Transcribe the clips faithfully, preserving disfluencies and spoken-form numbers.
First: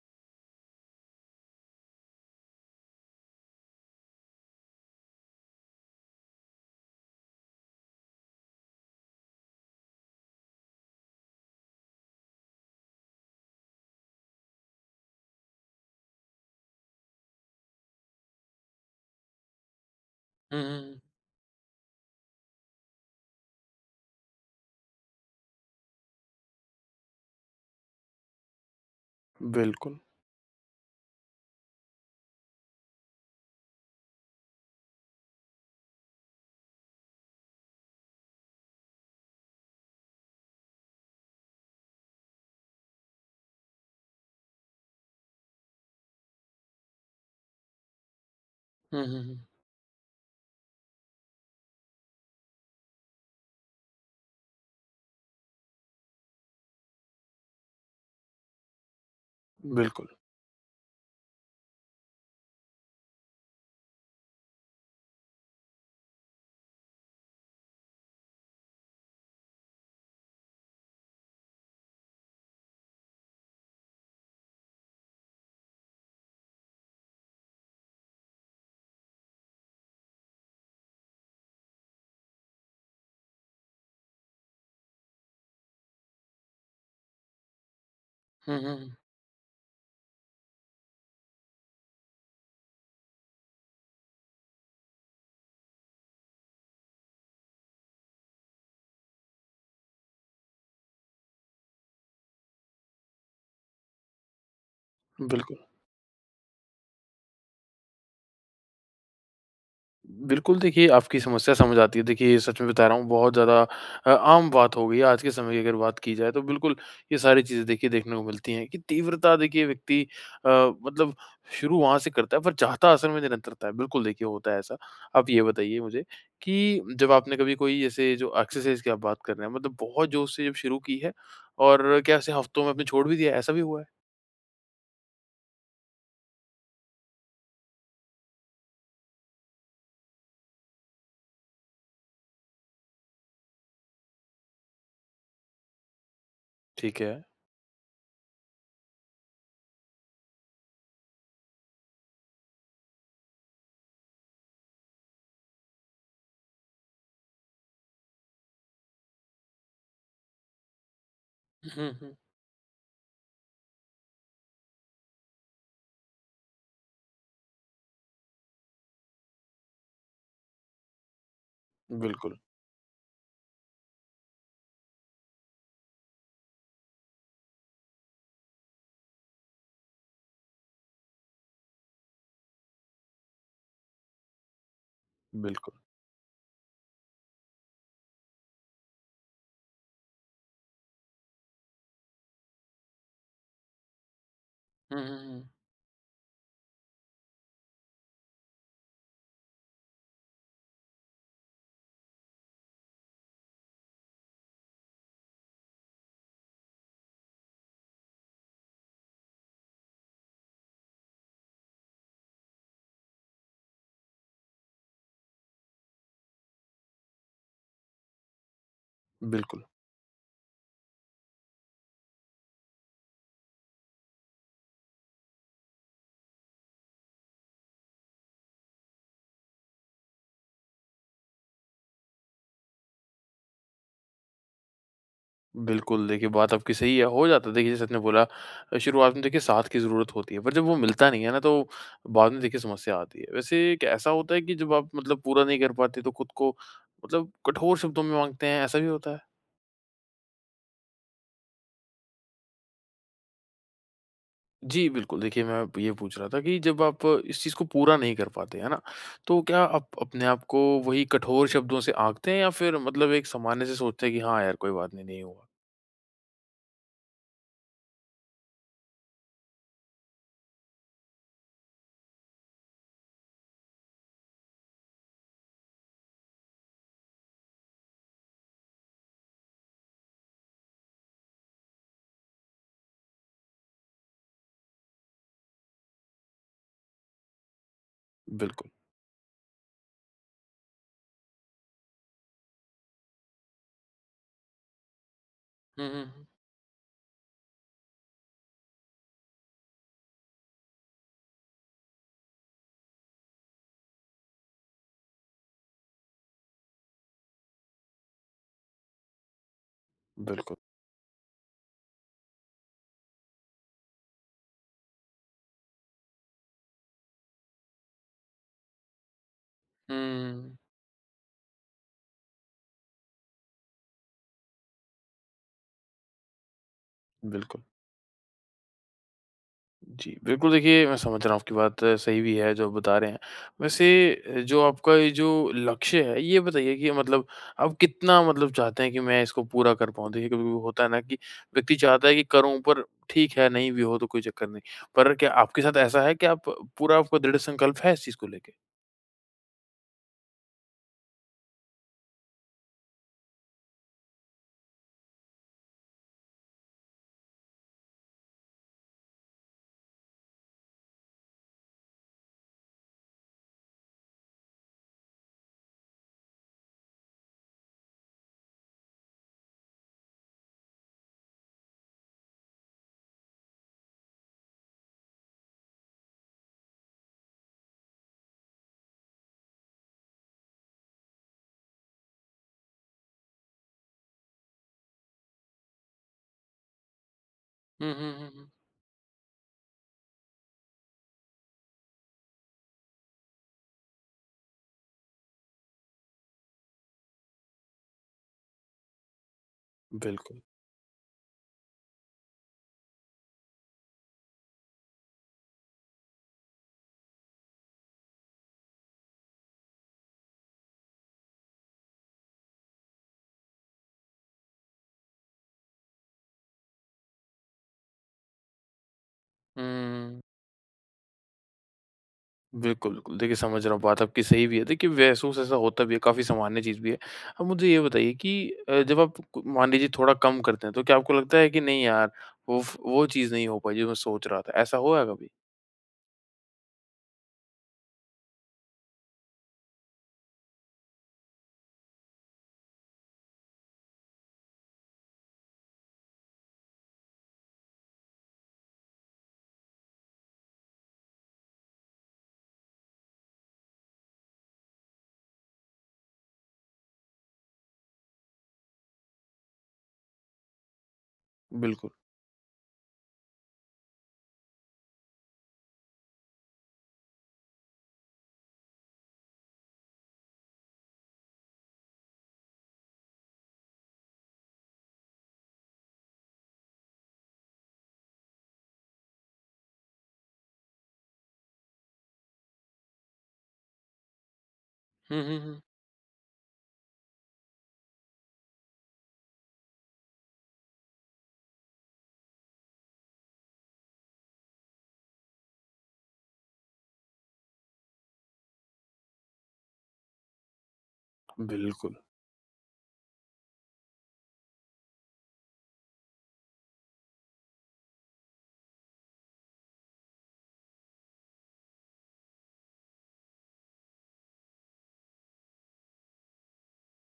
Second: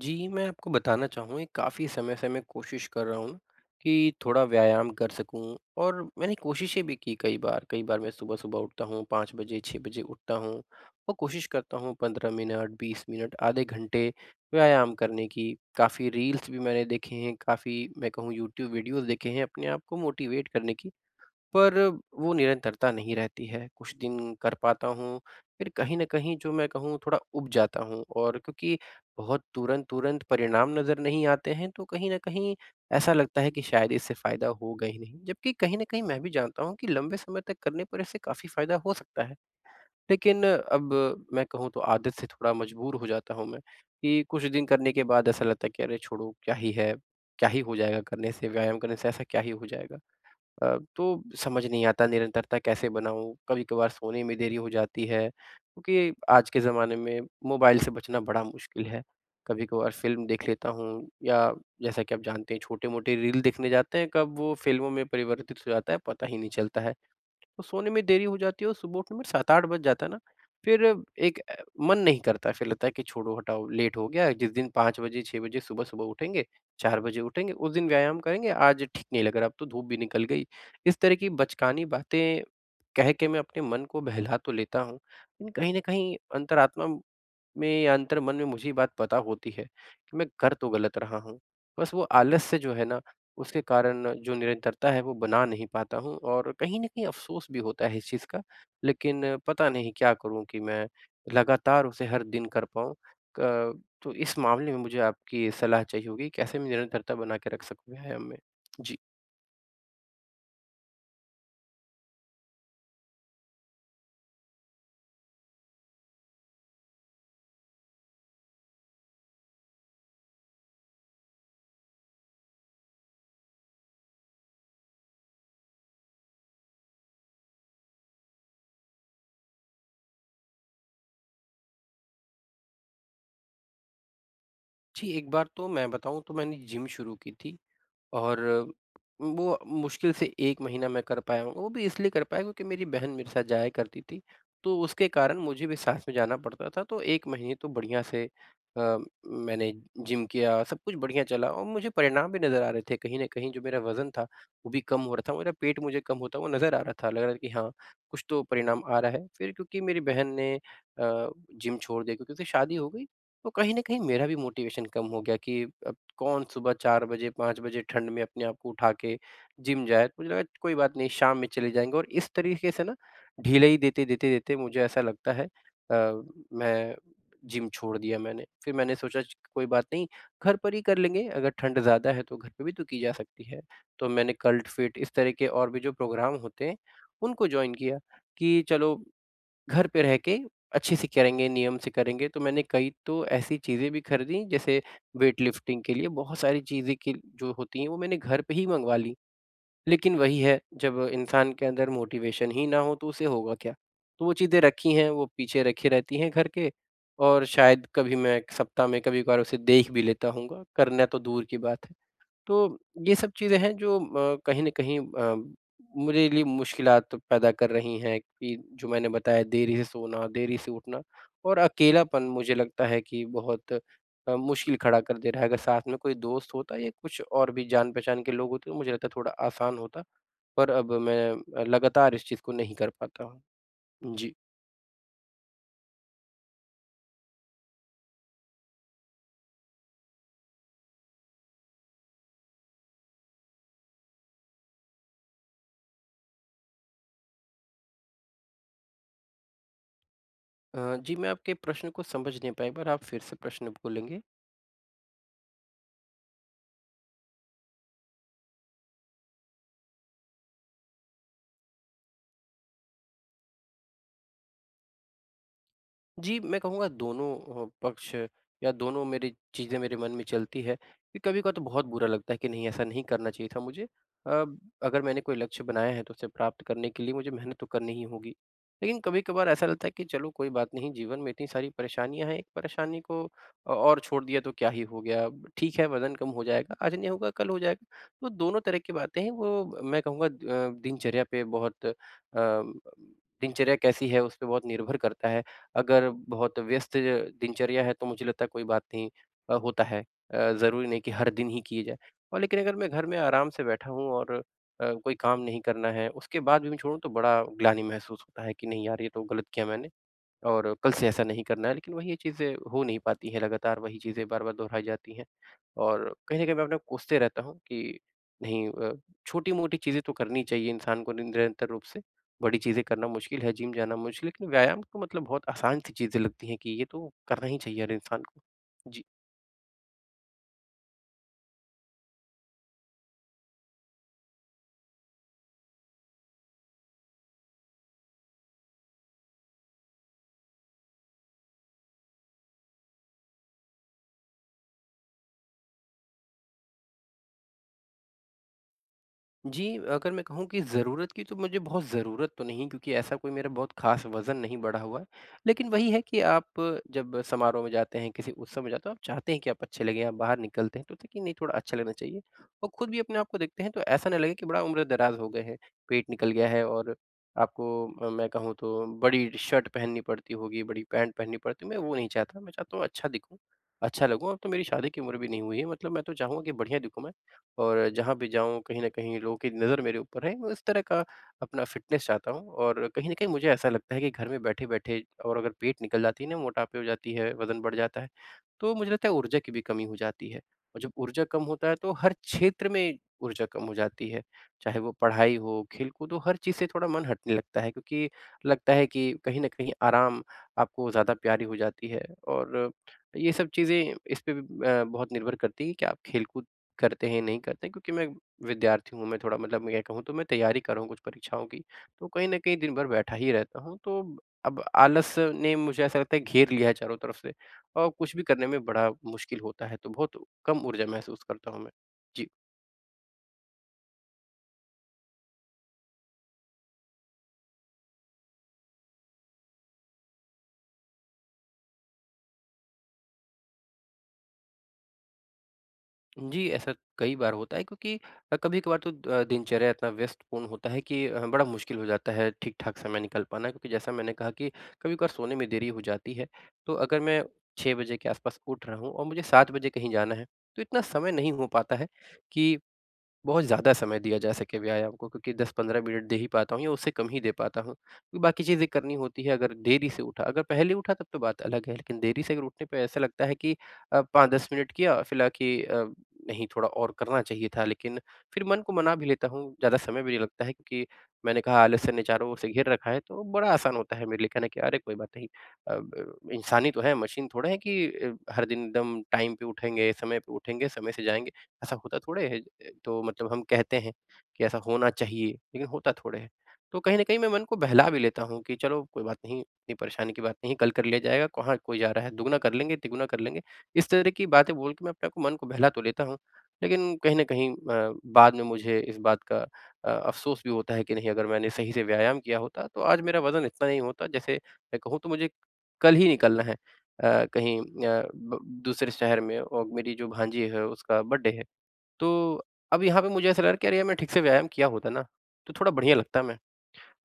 जी, मैं आपको बताना चाहूँ ये काफ़ी समय से मैं कोशिश कर रहा हूँ कि थोड़ा व्यायाम कर सकूँ और मैंने कोशिशें भी की कई बार। कई बार मैं सुबह-सुबह उठता हूँ पाँच बजे, छह बजे उठता हूँ और कोशिश करता हूँ पंद्रह मिनट, बीस मिनट, आधे घंटे व्यायाम करने की। काफ़ी रील्स भी मैंने देखे हैं, काफ़ी मैं कहूँ यूट्यूब वीडियोज़ देखे हैं अपने आप को मोटिवेट हुँ, करने हुँ, की। हुँ। पर वो निरंतरता नहीं रहती है। कुछ दिन कर पाता हूँ, फिर कहीं न कहीं जो मैं कहूँ थोड़ा ऊब जाता हूँ और क्योंकि बहुत बिल्कुल। तुरंत-तुरंत परिणाम नज़र नहीं आते हैं, तो कहीं न कहीं ऐसा लगता है कि शायद इससे फ़ायदा होगा ही नहीं। जबकि कहीं न कहीं मैं भी जानता हूँ कि लंबे समय तक करने पर इससे काफ़ी फ़ायदा हो सकता है। लेकिन अब मैं कहूँ तो आदत से थोड़ा मजबूर हो जाता हूँ मैं, कि कुछ दिन करने के बाद ऐसा लगता है कि अरे छोड़ो, क्या ही है? क्या ही हो जाएगा करने से? व्यायाम करने हुँ, से हुँ, ऐसा हुँ। क्या ही हो जाएगा? अ, तो समझ नहीं आता निरंतरता कैसे बनाऊँ? कभी-कभार सोने में देरी हो जाती है, क्योंकि आज के ज़माने में मोबाइल से बचना बड़ा मुश्किल है। कभी-कभार बिल्कुल। फ़िल्म देख लेता हूँ या जैसा कि आप जानते हैं छोटे-मोटे रील देखने जाते हैं, कब वो फ़िल्मों में परिवर्तित हो जाता है, पता ही नहीं चलता है। तो सोने में देरी हो जाती है और सुबह उठने में सात आठ बज जाता है ना, फिर एक अ, मन नहीं करता है, फिर लगता है कि छोड़ो हटाओ लेट हो गया, जिस दिन पाँच बजे छह बजे सुबह-सुबह उठेंगे, चार बजे उठेंगे, उस दिन व्यायाम करेंगे, आज ठीक नहीं लग रहा, अब तो धूप भी निकल गई। इस तरह की बचकानी बातें कह के मैं अपने मन को बहला तो लेता हूँ, लेकिन कहीं न कहीं अंतरात्मा में या अंतर मन में हुँ, मुझे ये हुँ, बात हुँ। पता होती है कि मैं कर तो गलत रहा हूँ। बस वो आलस से जो है ना, उसके कारण जो निरंतरता है वो बना नहीं पाता हूँ और कहीं न कहीं अफ़सोस भी होता है इस चीज़ का। लेकिन पता नहीं क्या करूँ कि मैं लगातार उसे हर दिन कर पाऊँ। क तो इस मामले में मुझे आपकी बिल्कुल। सलाह चाहिए होगी, कैसे मैं निरंतरता बना के रख सकूँ व्यायाम में? जी। बिल्कुल, देखिए आपकी समस्या समझ आती है। देखिए, ये सच में बता रहा हूँ बहुत ज़्यादा अ, आम बात हो गई है आज के समय की अगर बात की जाए तो बिल्कुल ये सारी चीज़ें देखिए देखने को मिलती हैं कि तीव्रता देखिए व्यक्ति अ, मतलब शुरू वहाँ से करता है पर चाहता असल में निरंतरता है। बिल्कुल देखिए होता है ऐसा। आप ये बताइए मुझे कि जब आपने कभी कोई जैसे जो एक्सरसाइज़ की आप बात कर रहे हैं मतलब बहुत जोश से जब शुरू की है और क्या उसे हफ्तों में आपने छोड़ भी दिया है? ऐसा भी हुआ है? जी, एक बार तो मैं बताऊँ तो मैंने जिम शुरू की थी। और वो मुश्किल से एक महीना मैं कर पाया हूँ, वो भी इसलिए कर पाया क्योंकि मेरी बहन मेरे साथ जाया करती थी, तो उसके कारण मुझे भी साथ में जाना पड़ता था, ठीक तो है। एक महीने तो बढ़िया से अ, मैंने जिम किया, सब कुछ बढ़िया चला और मुझे परिणाम भी नज़र आ रहे थे, कहीं न कहीं जो मेरा वज़न था, वो भी कम हो रहा था, मेरा पेट मुझे कम होता हुआ नज़र आ रहा था, लग रहा था कि हाँ, कुछ तो परिणाम आ रहा है। फिर क्योंकि मेरी बहन ने अ, जिम हुँ, छोड़ हुँ। दिया क्योंकि उसकी शादी हो गई, तो कहीं न कहीं मेरा भी मोटिवेशन कम हो गया कि अब कौन सुबह चार बजे पाँच बजे ठंड में अपने आप को उठा के जिम जाए। तो मुझे लगा कोई बात नहीं शाम में चले जाएँगे और इस बिल्कुल, तरीके से ना ढीलाई देते, देते, देते मुझे ऐसा लगता है अ, मैं जिम छोड़ दिया मैंने। फिर मैंने सोचा च कोई बात नहीं घर पर ही कर लेंगे अगर ठंड ज़्यादा है तो घर पे भी तो की जा सकती है। तो मैंने कल्ट फिट इस तरह के और बिल्कुल। भी जो प्रोग्राम होते हैं उनको जॉइन किया कि चलो घर पे रह के अच्छे से करेंगे, नियम से करेंगे, तो मैंने कई तो ऐसी चीज़ें भी खरीदी जैसे हुँ, हुँ, वेट हुँ। लिफ्टिंग के लिए बहुत सारी चीज़ें कि जो होती हैं वो मैंने घर पे ही मँगवा ली। लेकिन वही है, जब इंसान के अंदर मोटिवेशन ही ना हो तो उसे होगा क्या? तो वो चीज़ें रखी हैं, वो पीछे रखी रहती हैं घर के और शायद कभी मैं सप्ताह में कभी-कभार उसे देख भी लेता होऊँगा, करना तो दूर की बात है। तो ये सब चीज़ें हैं जो अ, कहीं न कहीं अ, मेरे लिए मुश्किलात पैदा कर रही हैं कि जो मैंने बताया बिल्कुल, देरी से सोना, देरी से उठना और अकेलापन मुझे लगता है कि बहुत अ, मुश्किल खड़ा कर दे रहा है। अगर साथ में कोई दोस्त होता या कुछ और भी जान-पहचान के लोग होते तो मुझे लगता है थोड़ा आसान होता, पर अब मैं अ, लगातार इस चीज़ को नहीं कर पाता हूँ। जी। बिल्कुल देखिए बात आपकी सही है, हो जाता है देखिए जैसे आपने बोला अ, शुरुआत में देखिए साथ की ज़रूरत होती है, पर जब वो मिलता नहीं है ना तो बाद में देखिए समस्या आती है। वैसे एक ऐसा होता है कि जब आप मतलब पूरा नहीं कर पाते तो खुद को मतलब कठोर शब्दों में माँगते हैं, ऐसा भी होता है? अ, जी, मैं आपके प्रश्न को समझ नहीं पाया, एक बार आप फिर से प्रश्न बोलेंगे? जी, बिल्कुल देखिए मैं ये पूछ रहा था कि जब आप इस चीज़ को पूरा नहीं कर पाते, है ना? तो क्या आप अपने आप को वही कठोर शब्दों से आँकते हैं या फिर मतलब एक सामान्य से सोचते हैं कि हाँ यार कोई बात नहीं, नहीं हुआ? जी, मैं कहूँगा दोनों अ, पक्ष या दोनों मेरी चीज़ें मेरे मन में चलती है कि कभी-कभार तो बहुत बुरा लगता है कि नहीं ऐसा नहीं करना चाहिए था मुझे। अ, अगर मैंने कोई लक्ष्य बनाया है तो उसे प्राप्त करने के लिए मुझे मेहनत तो करनी ही होगी। लेकिन कभी-कभार ऐसा लगता है कि चलो कोई बात नहीं जीवन में इतनी सारी परेशानियाँ हैं, एक परेशानी को अ, और छोड़ दिया तो क्या ही हो गया? ठीक है वज़न कम हो जाएगा, आज नहीं होगा कल हो जाएगा। तो दोनों बिल्कुल। तरह की बातें हैं वो मैं कहूँगा अ, दिनचर्या पे बहुत अ, दिनचर्या कैसी है उस पे बहुत निर्भर करता है। हुँ, हुँ, अगर हुँ। बहुत व्यस्त दिनचर्या है तो मुझे लगता है कोई बात नहीं अ, होता है अ, ज़रूरी नहीं कि हर दिन ही किए जाए। और लेकिन अगर मैं घर में आराम से बैठा हूँ और अ, कोई काम नहीं करना है उसके बाद भी मैं छोड़ूँ तो बड़ा ग्लानि महसूस होता है कि नहीं यार ये तो गलत किया मैंने। बिल्कुल। और कल से ऐसा नहीं करना है, लेकिन वही ये चीज़ें हो नहीं पाती हैं लगातार वही चीज़ें बार-बार दोहराई जाती हैं। और कहीं न कहीं मैं अपने को कोसते रहता हूँ कि नहीं अ, छोटी-मोटी चीज़ें तो करनी हुँ, चाहिए इंसान को निरंतर रूप से, बड़ी चीज़ें करना मुश्किल है, जिम जाना मुश्किल है, लेकिन व्यायाम तो मतलब बहुत आसान सी चीज़ें लगती हैं कि ये तो करना ही बिल्कुल। चाहिए हर इंसान को। जी। जी, बिल्कुल देखिए मैं समझ रहा हूँ आपकी बात अ, सही भी है जो आप बता रहे हैं। वैसे अ, जो आपका ये जो लक्ष्य है ये बताइए कि मतलब आप कितना मतलब चाहते हैं कि मैं इसको पूरा कर पाऊँ? देखिए कभी-कभी होता है ना कि व्यक्ति चाहता है कि करूँ पर ठीक है नहीं भी हो तो कोई चक्कर नहीं। पर क्या आपके साथ ऐसा है कि आप पूरा आपका दृढ़ संकल्प है इस चीज़ को लेके? जी, अगर मैं कहूँ कि ज़रूरत की तो मुझे बहुत ज़रूरत तो नहीं क्योंकि ऐसा कोई मेरा बहुत ख़ास वज़न नहीं बढ़ा हुआ है। लेकिन वही है कि आप जब समारोह में जाते हैं, किसी उत्सव में जाते हो, आप चाहते हैं कि आप अच्छे लगें, आप बाहर निकलते हैं तो होता है कि नहीं थोड़ा अच्छा लगना चाहिए और खुद भी अपने आप को देखते हैं तो ऐसा ना लगे कि बड़ा उम्र-दराज़ हो गए हैं, पेट निकल गया है और आपको अ, मैं कहूँ तो बड़ी शर्ट पहननी पड़ती होगी, बड़ी पैंट पहननी पड़ती है। मैं वो नहीं चाहता, मैं चाहता हूँ अच्छा दिखूँ, अच्छा लगूँ। अब तो मेरी शादी की उम्र भी नहीं हुई है, मतलब मैं तो चाहूँगा कि बढ़िया दिखूँ मैं। और जहाँ भी जाऊँ कहीं न कहीं लोगों की नज़र मेरे ऊपर है, मैं उस तरह का अपना फ़िटनेस चाहता हूँ और कहीं न कहीं मुझे ऐसा लगता है कि घर में बैठे-बैठे और अगर पेट निकल जाती है ना, मोटापे हो जाती है, वज़न बढ़ हुँ, जाता है, हुँ, हुँ, हुँ। तो मुझे लगता है ऊर्जा की भी कमी हो जाती है और जब ऊर्जा कम होता है तो हर क्षेत्र में ऊर्जा कम हो जाती है, चाहे वो पढ़ाई हो, खेल-कूद हो, हर चीज़ से थोड़ा मन हटने लगता है क्योंकि लगता है कि कहीं न कहीं आराम बिल्कुल। आपको ज़्यादा प्यारी हो जाती है और ये सब चीज़ें इस पे भी अ, बहुत निर्भर करती है कि आप खेल-कूद करते हैं, नहीं करते हैं क्योंकि मैं विद्यार्थी हूँ, मैं थोड़ा मतलब मैं क्या कहूँ तो मैं तैयारी कर रहा हूँ कुछ परीक्षाओं की, तो कहीं न कहीं दिन भर बैठा ही रहता हूँ, तो अब आलस ने मुझे ऐसा लगता है घेर लिया है चारों तरफ से और कुछ भी करने में बड़ा मुश्किल होता है, तो बहुत हुँ। कम ऊर्जा महसूस करता हूँ मैं। जी। बिल्कुल, बिल्कुल। देखिए, समझ रहा हूँ, बात आपकी सही भी है। देखिए, महसूस ऐसा होता भी है, काफ़ी सामान्य चीज़ भी है। अब मुझे ये बताइए कि अ, जब आप क मान लीजिए थोड़ा कम करते हैं, तो क्या आपको लगता है कि नहीं यार, वो फ वो चीज़ नहीं हो पाई जो मैं सोच रहा था? ऐसा हुआ है कभी? जी, ऐसा कई बार होता है क्योंकि अ, कभी-कभार तो अ, दिनचर्या इतना व्यस्तपूर्ण होता है कि अ, बड़ा मुश्किल हो जाता है ठीक-ठाक समय निकाल पाना क्योंकि जैसा मैंने कहा कि कभी-कभार सोने में देरी हो जाती है। तो अगर मैं छह बजे के आसपास उठ रहा हूँ और मुझे सात बजे कहीं जाना है, तो इतना समय नहीं हो पाता है कि बहुत ज़्यादा समय दिया जा सके व्यायाम को क्योंकि दस पंद्रह मिनट दे ही पाता हूँ या उससे कम ही दे पाता हूँ। क्योंकि बाकी चीज़ें करनी होती है अगर देरी से उठा अगर पहले उठा तब तो बात अलग है, बिल्कुल। लेकिन देरी से अगर उठने पे ऐसा लगता है कि अ, पाँच दस मिनट किया फिर लगा कि अ, नहीं थोड़ा और करना चाहिए था लेकिन फिर मन को मना भी लेता हूँ, ज़्यादा समय भी नहीं लगता है क्योंकि मैंने कहा आलस्य ने चारों ओर से घेर रखा है तो बड़ा आसान होता है मेरे लिए कहना कि अरे कोई बात नहीं अ, ब इंसान ही तो है, मशीन थोड़ा है कि अ, हर दिन एकदम टाइम पे उठेंगे, समय पे उठेंगे, समय से जाएँगे, ऐसा होता थोड़े है। तो मतलब हम कहते हैं कि ऐसा होना हुँ, चाहिए, हुँ, हुँ। लेकिन होता थोड़े है। तो कहीं न कहीं मैं मन को बहला भी लेता हूँ कि चलो कोई बात नहीं, इतनी परेशानी की बात नहीं, कल कर लिया जाएगा, कहाँ कोई जा रहा है, दुगना कर लेंगे, तिगुना कर लेंगे। इस तरह की बातें बोल के मैं अपने आप को मन को बहला तो लेता हूँ, लेकिन कहीं न कहीं अ, बाद में मुझे इस बात का अ, अफ़सोस भी होता है कि नहीं अगर मैंने सही से बिल्कुल। व्यायाम किया होता, तो आज मेरा वज़न इतना नहीं होता। जैसे मैं कहूँ तो मुझे कल ही निकलना है अ, कहीं अ, ब दूसरे शहर में और मेरी जो भांजी है उसका बर्थडे है। तो अब यहाँ पे मुझे ऐसा लग रहा है कि अरे यार, मैं ठीक से व्यायाम किया होता ना, तो थोड़ा बढ़िया लगता मैं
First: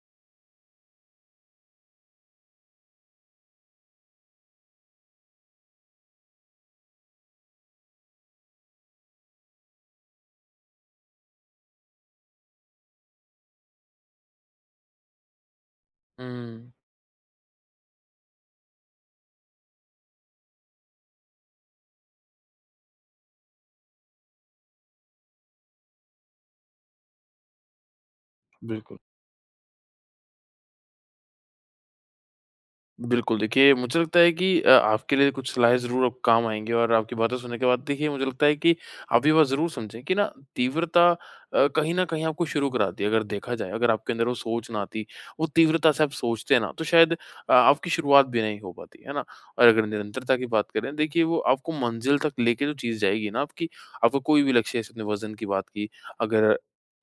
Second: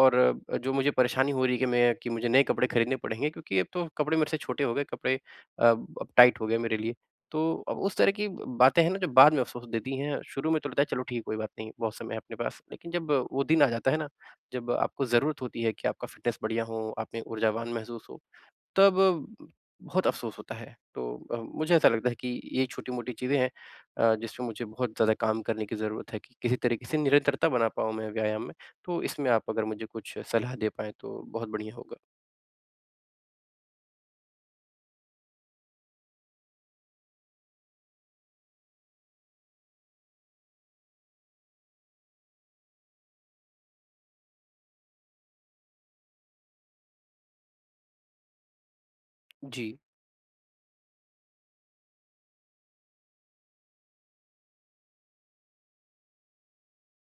और अ, जो मुझे परेशानी हो रही है कि मैं कि मुझे नए कपड़े खरीदने पड़ेंगे क्योंकि अब तो कपड़े मेरे से छोटे हो गए, कपड़े अ, अब टाइट हो गए मेरे लिए। तो अब उस तरह की बातें हैं ना जो बाद में अफ़सोस देती हैं, शुरू में तो लगता है चलो ठीक है कोई बात नहीं, बहुत समय है अपने पास। लेकिन जब वो दिन आ जाता है ना, जब आपको ज़रूरत होती है कि आपका फ़िटनेस बढ़िया हुँ, हो, आप में ऊर्जावान महसूस हो, तब बहुत अफ़सोस होता है। तो अ, मुझे ऐसा लगता है कि ये छोटी-मोटी चीज़ें हैं अ, जिस पे मुझे बहुत ज़्यादा काम करने की ज़रूरत है कि किसी तरीके से निरंतरता बना पाऊँ मैं व्यायाम में। बिल्कुल। तो इसमें आप अगर मुझे कुछ सलाह दे पाएँ तो बहुत बढ़िया होगा। बिल्कुल, देखिए मुझे लगता है कि अ, आपके लिए कुछ सलाहें ज़रूर अब काम आएँगी और आपकी बातें सुनने के बाद देखिए मुझे लगता है कि आप ये बात ज़रूर समझें कि ना तीव्रता अ, कहीं न कहीं आपको शुरू कराती है अगर देखा जाए, अगर आपके अंदर वो सोच ना आती, वो तीव्रता से आप सोचते ना तो शायद अ, आपकी शुरुआत भी नहीं हो पाती, है ना? और जी। अगर निरंतरता की बात करें देखिए वो आपको मंज़िल तक लेके जो चीज़ जाएगी ना आपकी, आपका कोई भी लक्ष्य जैसे आपने वज़न की बात की, अगर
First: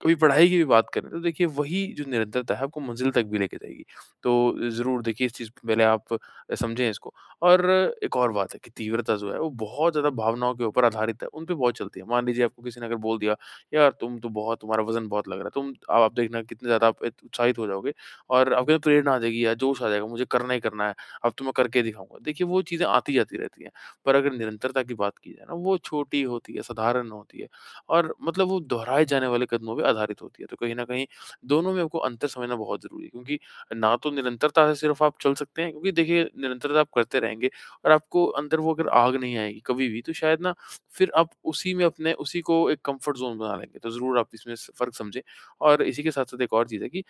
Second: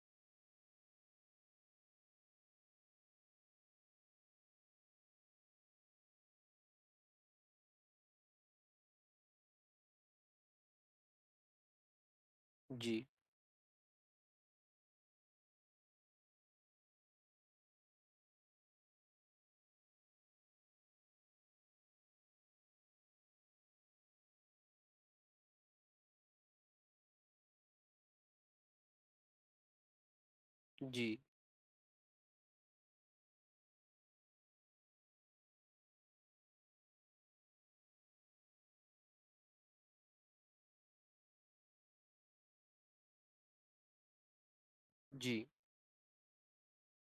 कभी पढ़ाई की भी बात करें तो देखिए वही जो निरंतरता है आपको मंज़िल तक भी लेके जाएगी। तो ज़रूर देखिए इस चीज़ को पहले आप समझें इसको। और एक और बात है कि तीव्रता जो है वो बहुत ज़्यादा भावनाओं के ऊपर आधारित है, उन पे बहुत चलती है। मान लीजिए आपको किसी ने अगर जी, बोल दिया, "यार तुम तो बहुत तुम्हारा वज़न बहुत लग रहा है।" तुम आप आप देखना कितने ज़्यादा आप इत उत्साहित हो जाओगे और आपके अंदर प्रेरणा आ जाएगी या जोश आ जाएगा, मुझे करना ही करना है, अब तो मैं करके दिखाऊँगा। देखिए वो चीज़ें आती जाती रहती हैं, पर अगर निरंतरता की बात की जाए ना वो छोटी होती है, साधारण होती है और मतलब वो दोहराए जाने वाले कदमों पे आधारित होती है। तो कहीं न कहीं जी, दोनों में आपको अंतर समझना बहुत ज़रूरी है क्योंकि ना तो निरंतरता से सिर्फ आप चल सकते हैं क्योंकि देखिए निरंतरता आप करते रहेंगे और आपको अंदर वो अगर आग नहीं आएगी कभी भी तो शायद ना फिर आप उसी में अपने उसी को एक कंफर्ट जोन बना लेंगे तो ज़रूर आप इसमें स- फ़र्क समझें जी, और इसी के साथ साथ एक और चीज़ है कि अ,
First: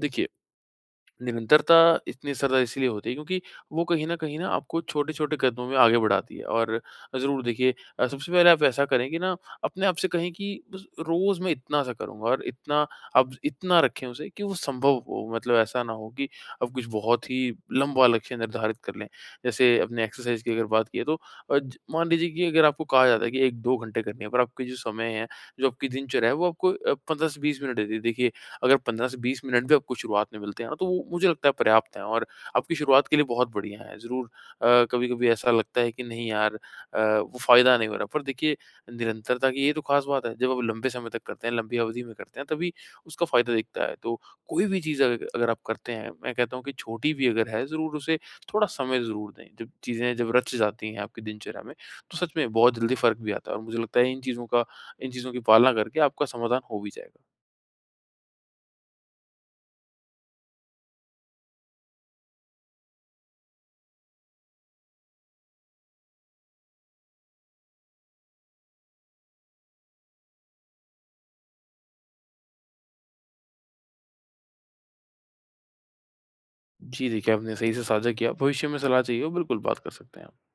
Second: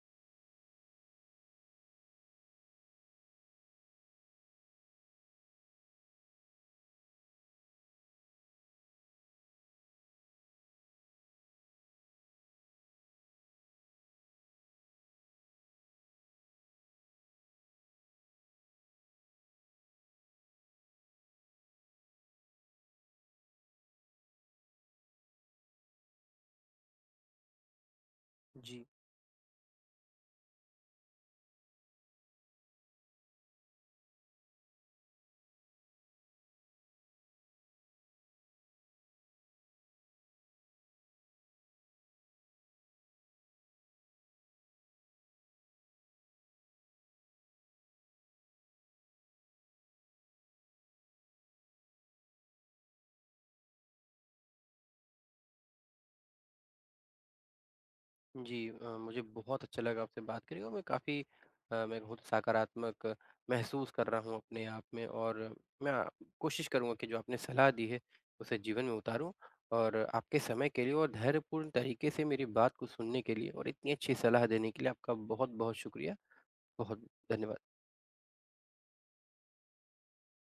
देखिए निरंतरता इतनी असरदार इसलिए होती है क्योंकि वो कहीं न कहीं ना आपको छोटे-छोटे कदमों में आगे बढ़ाती है और ज़रूर देखिए अ, सबसे पहले आप ऐसा करें कि ना अपने आप से कहें कि बस रोज़ मैं इतना सा करूँगा और इतना आप इतना रखें उसे कि वो संभव हो मतलब ऐसा ना हो कि आप कुछ बहुत ही लंबा लक्ष्य निर्धारित कर लें। जैसे अपने एक्सरसाइज़ की अगर बात की है तो अ, ज मान लीजिए कि अगर आपको कहा जाता है कि एक दो घंटे करनी है पर आपके जो समय है, जो आपकी दिनचर्या है वो आपको अ, दस से बीस मिनट देती है। देखिए अगर जी। पंद्रह से बीस मिनट भी आपको शुरुआत में मिलते हैं ना, तो वो मुझे लगता है पर्याप्त है और आपकी शुरुआत के लिए बहुत बढ़िया है। ज़रूर अ, कभी-कभी ऐसा लगता है कि नहीं यार अ, वो फ़ायदा नहीं हो रहा, पर देखिए निरंतरता की ये तो ख़ास बात है। जब आप लंबे समय तक करते हैं, लंबी अवधि में करते हैं, तभी उसका फ़ायदा दिखता है। तो कोई भी चीज़ अग अगर आप करते हैं, मैं कहता हूँ कि छोटी भी अगर है, ज़रूर उसे थोड़ा समय ज़रूर दें। जब चीज़ें जब रच जाती हैं आपकी दिनचर्या में, तो सच में बहुत जल्दी फ़र्क भी आता है और मुझे लगता है इन चीज़ों का इन चीज़ों की पालना करके आपका समाधान हो भी जाएगा। जी अ, मुझे बहुत अच्छा लगा आपसे बात करके और मैं काफ़ी अ, मैं बहुत सकारात्मक महसूस कर रहा हूँ अपने आप में और मैं आ, कोशिश करूँगा कि जो आपने सलाह दी है उसे जीवन में उतारूँ और आपके समय के लिए और धैर्यपूर्ण तरीके से मेरी बात को सुनने के लिए और इतनी अच्छी सलाह देने के लिए आपका बहुत बहुत शुक्रिया बहुत जी, देखिए आपने सही धन्यवाद। से साझा किया। भविष्य में सलाह चाहिए हो, बिल्कुल बात कर सकते हैं आप।